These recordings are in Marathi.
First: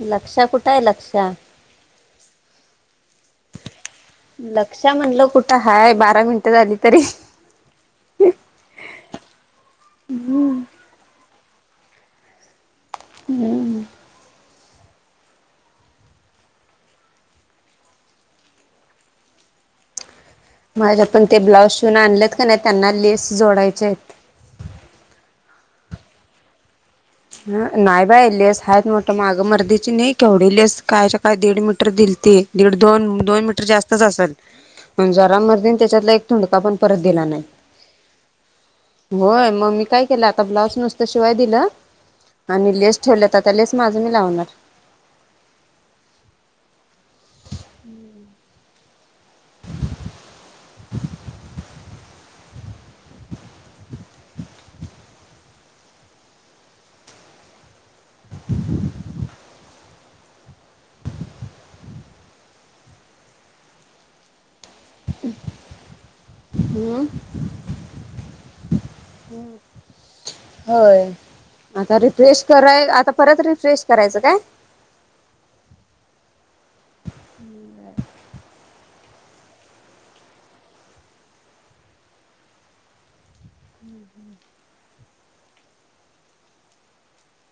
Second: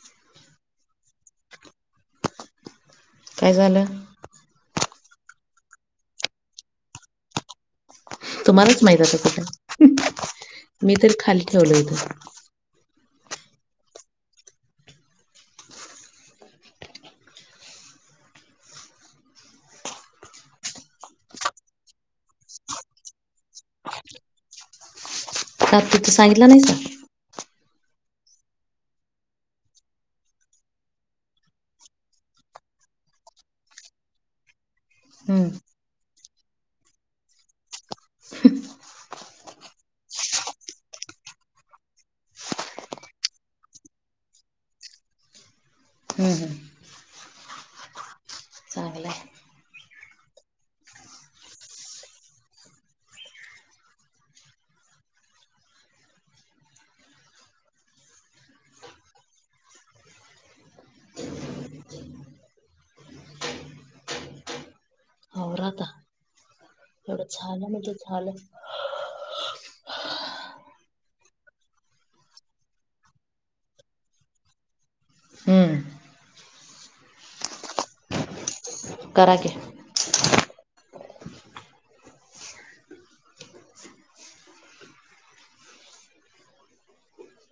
लक्ष्या कुठं आहे लक्ष्या काय झालं? लक्ष्या म्हणलं कुठं हाय बारा मिनिटं झाली तरी तुम्हालाच माहित आता कुठ मी तर खाली ठेवल होतं. हम्म. माझ्या पण ते ब्लाऊज शिवून आणलेत का नाही त्यांना लेस जोडायचे आहेत. र ति तर सांगितला नाहीस का. नाही बाय लेस हाच मोठ मागं मर्दीची नाही केवढी लेस कायच्या काय दीड मीटर दिलती. दीड दोन दोन मीटर जास्तच असेल. पण जरा हम्म मर्दिने त्याच्यातला एक तुंडका पण परत दिला नाही. ह. होय मग मी काय केलं आता ब्लाऊज नुसत शिवाय दिलं. आणि लेस ठेवल्यात तर त्या लेस माझ मी लावणार. हम् हम्. हम्म. चांगलंय. [unintelligible] [unintelligible] आवरा आता मग. एवढं झालं म्हणजे झाल. हम्. होय आता रिफ्रेश कराय आता परत रिफ्रेश करायचं काय. हम्म करा कि. हम् हम्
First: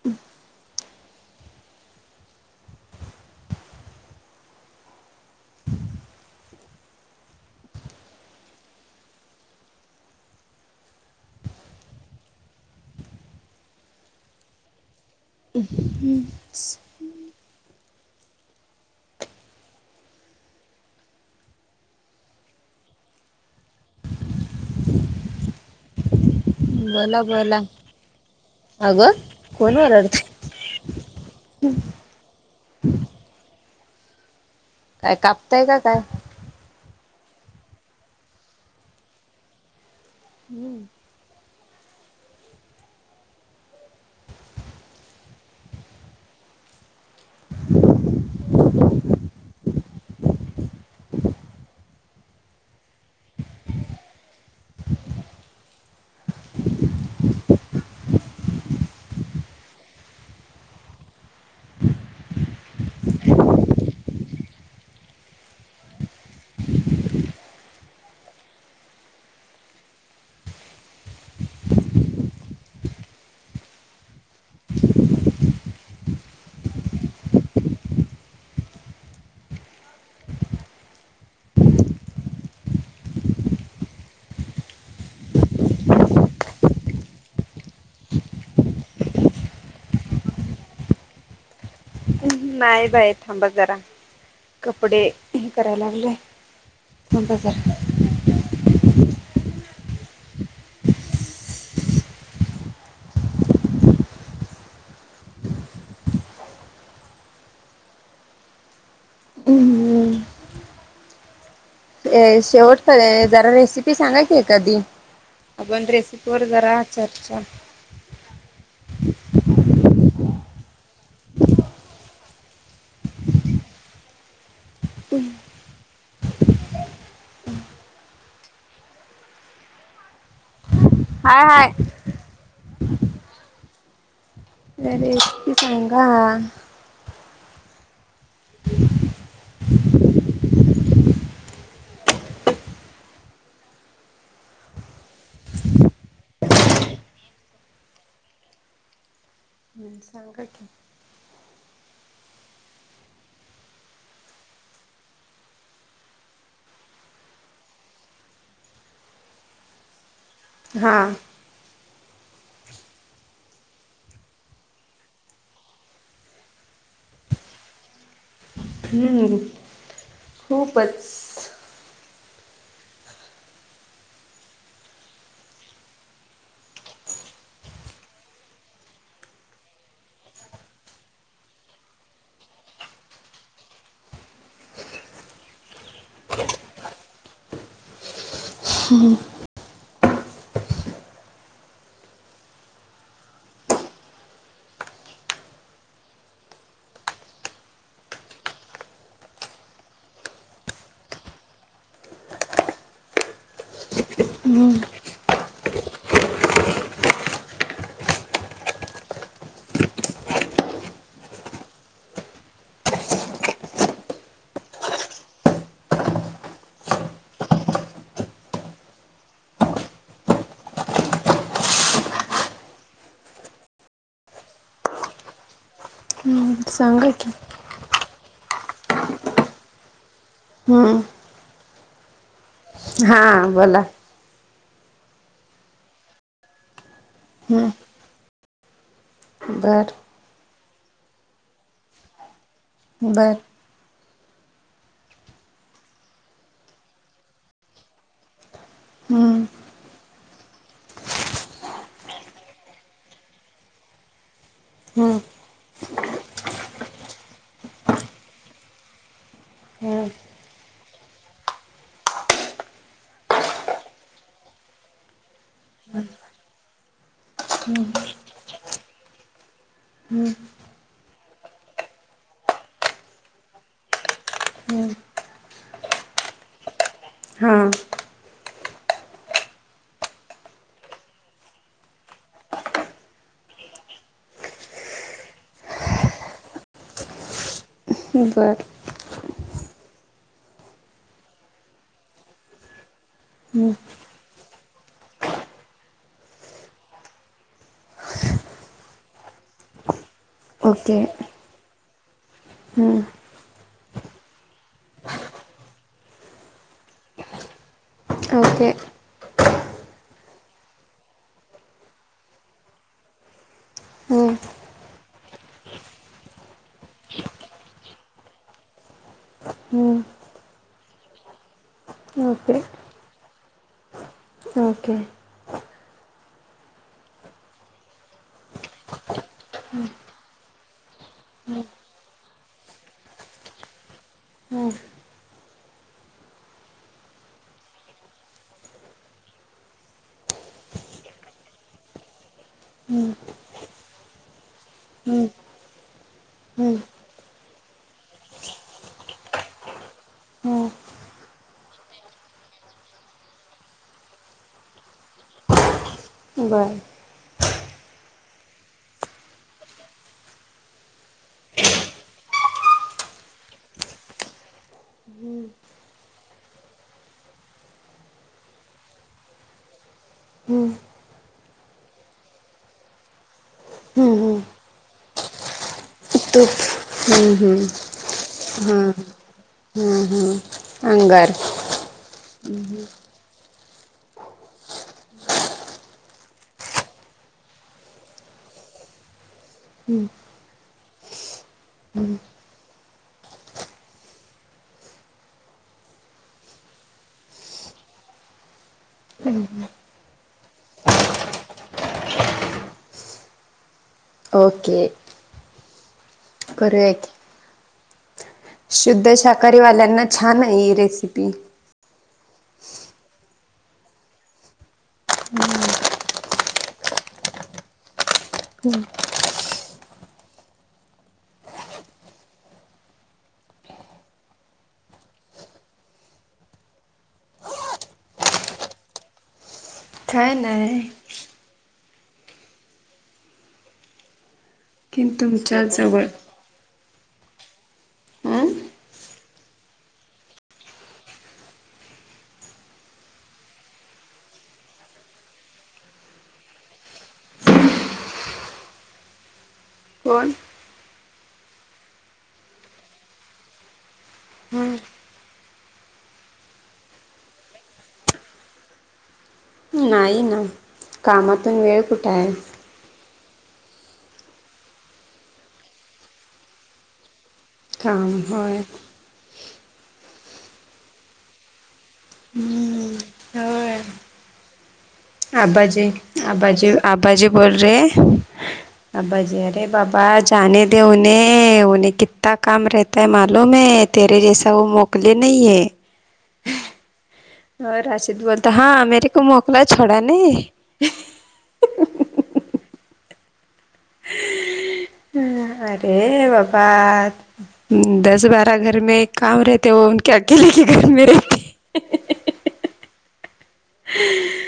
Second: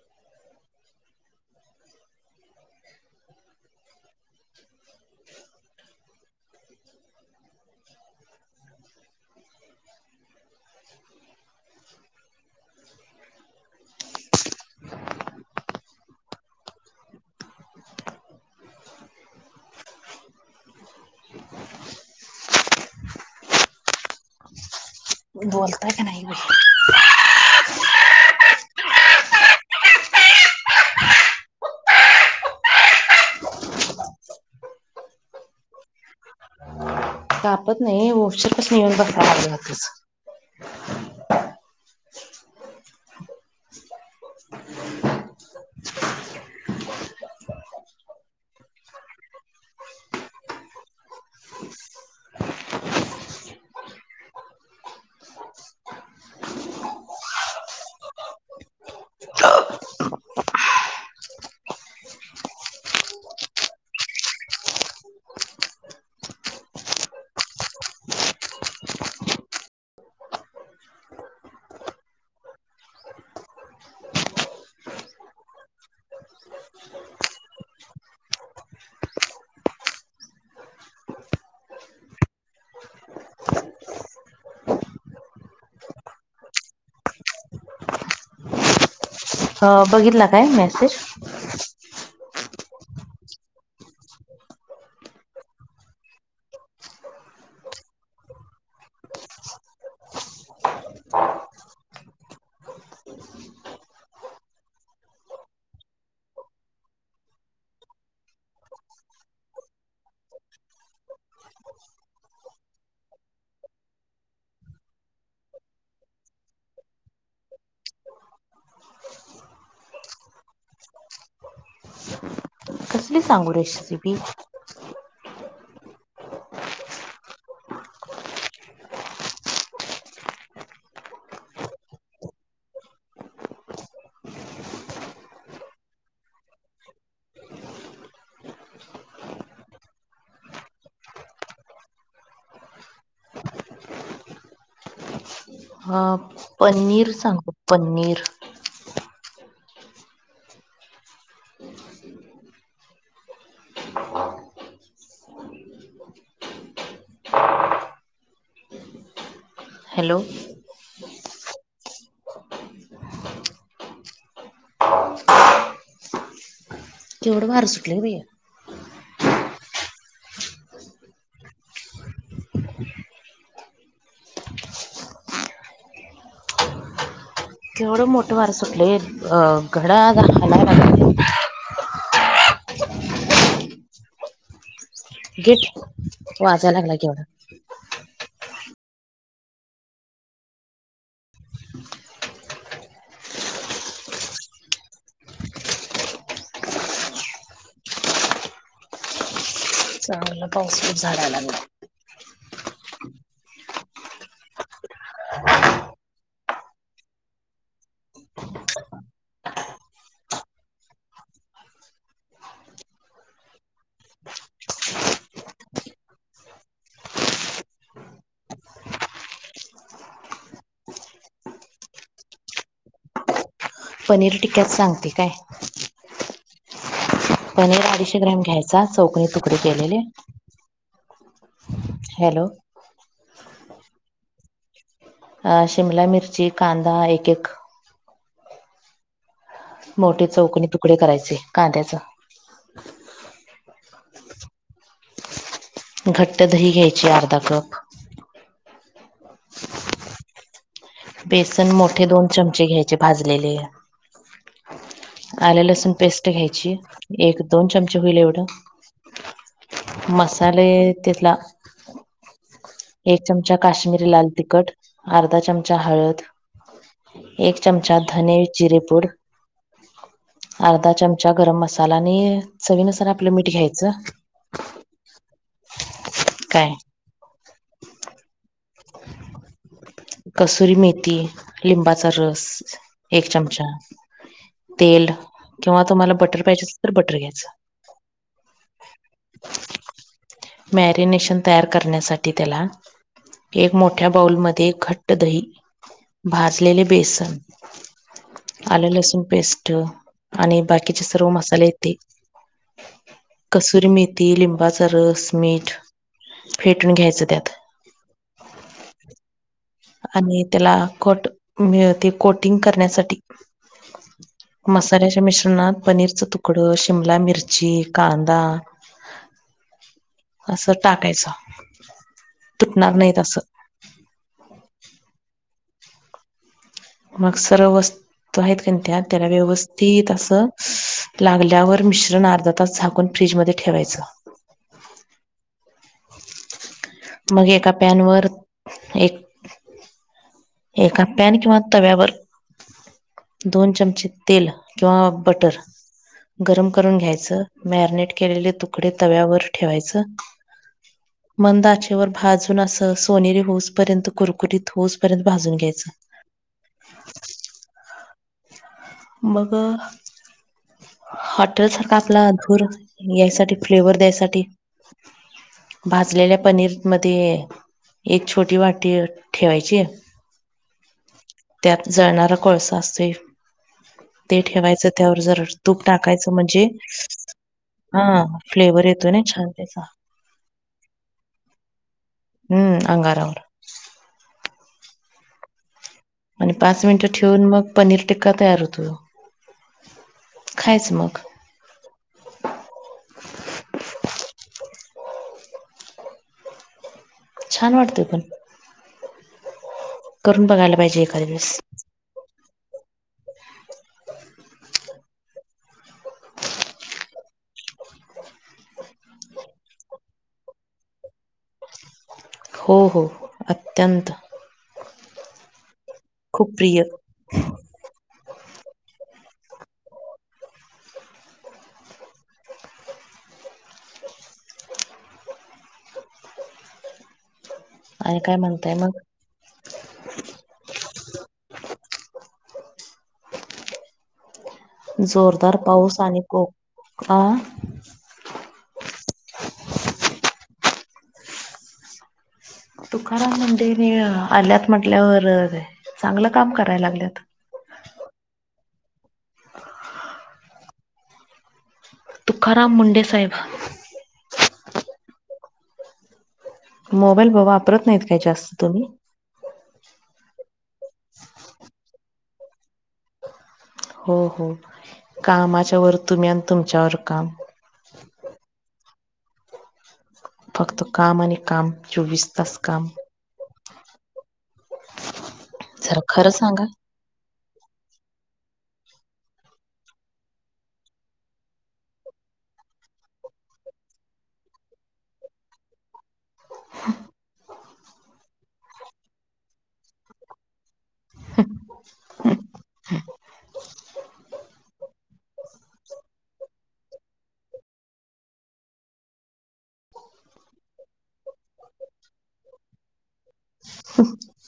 हम्. हम. बोलताय की नाही. बोला बोला. अगं कोण ओरडत? काय कापताय काय? कापत नाही उशीर पासुन येन बघता हम्म. अ बघितला काय मेसेज? नाही बाय थांबा जरा कपडे हे करायला लागले. गप बस जरा. हम्म शेवट कर जरा रेसिपी सांगा की एखादी? आपण रेसिपी वर जरा चर्चा कसली सांगू रेशसिपी हम. हाय हाय रेसिपी सांगा. ह पनीर सांगू पनीर हम्म सांगा की [unintelligible] [unintelligible] हॅलो हां केवढं वार सुटलय ग बया हम्म खूपच केवढं मोठं वार सुटलय अ घड्याळ हालाय लागलंय. गेट वाजयला लागलाय केवढा हूं हम्म चांगलं पाऊस खूप झालाय लागला हम्म - पनीर टिक्क्यात सांगते काय? हम्म सांगा की पनीर अडीचशे ग्रॅम घ्यायचा चौकनी तुकडे केलेले हं [inaudible] हॅलो हा बोला अ शिमला मिरची कांदा एक एक हम्म बर मोठे चौकणी तुकडे करायचे कांद्याच बरं घट्ट दही घ्यायची अर्धा कप हूं बेसन मोठे दोन चमचे घ्यायचे भाजलेले. हम्म आल लसूण पेस्ट घ्यायची एक दोन चमचे होईल एवढं मसाले तेथला एक चमचा काश्मीरी लाल तिखट अर्धा चम चा हळद एक चमचा धने जिरेपूड अर्धा चमचा गरम मसाला आणि चवीनुसार आपलं मीठ घ्यायचं. हम्म काय? हा [unintelligible] कसुरी मेथी लिंबाचा रस एक चमचा तेल किंवा तुम्हाला बटर पाहिजे असल तर बटर घ्यायचं. बरं मॅरिनेशन तयार करण्यासाठी त्याला एक मोठ्या बाऊलमध्ये घट्ट दही भाजलेले बेसन आलं लसूण पेस्ट आणि बाकीचे सर्व मसालेत ते हूं कसुरी मेथी लिंबाचा रस मीठ फेटून घ्यायचं त्यात ओके आणि त्याला कोट मिळ ते कोटिंग करण्यासाठी मसाल्याच्या मिश्रणात पनीरच तुकडं शिमला मिरची कांदा [inaudible] हम्म असं टाकायच. तुटणार नाहीत अस. ओके. मग सर्व वस्तू तो आहेत का त्यात त्याला व्यवस्थित असं, लागल्यावर मिश्रण अर्धा तास झाकून फ्रीजमध्ये ठेवायच. हो. मग एका पॅनवर वर एक एका पॅन किंवा तव्यावर हम्म दोन चमचे तेल किंवा बटर गरम करून घ्यायचं. मॅरिनेट केलेले तुकडे तव्यावर ठेवायचं. हम. मंद आचेवर भाजून अस सोनेरी होऊस पर्यंत कुरकुरीत होऊस परत भाजून घ्यायचं. बरं. मग हॉटेल सारखा आपला धूर यायसाठी फ्लेवर द्यायसाठी भाजलेल्या पनीर मध्ये एक छोटी वाटी ठेवायची. हम्म. त्यात जळणारा कोळसा असतोय ते ठेवायचं. त्यावर जर तूप टाकायचं तूप म्हणजे हा फ्लेवर हां येतोय ना छान त्याचा. हां अंगार हम्म अंगारा वर आणि पाच मिनिटं ठेवून मग पनीर टिक्का तयार होतो. हम्म खायच मग. छान वाटत पण हम्म करून बघायला पाहिजे एकाद दिवस. ओके. करूया की. शुद्ध शाकाहारी वाल्यांना छान आहे ही रेसिपी. हो हो अत्यंत. खूप प्रिय. [unintelligible] आणि काय म्हणताय मग? काय नाही. की जोरदार तुमच्या पाऊस जवळ आणि को--फा हं तुकाराम मुंडे आल्यात म्हटल्यावर चांगलं काम करायला लागल्यात. कोण? तुकाराम मुंडे साहेब. हम्म. मोबाईल वापरत नाहीत काय जास्त तुम्ही? नाही ना. कामातून वेळ कुठे आहे. हो हो कामाच्या वर तुम्ही आणि तुमच्यावर काम काम होय फक्त काम आणि काम चोवीस तास काम होय आबाजी जरा खरं सांगा आबाजी आबाजी बोल रहे अबाजी अरे बाबा जाने दे उन्हे, उन्हे कित्ता काम रह तय मालूम हे तेरे जैसा वो मोकले नहीं है. हो राशिद बोलता हा मेरेको मोकला छोडा नही. [unintelligible] हम अरे बाबा दस बारा घर मे काम रहते वह उनके अकेले के घर मे [unintelligible]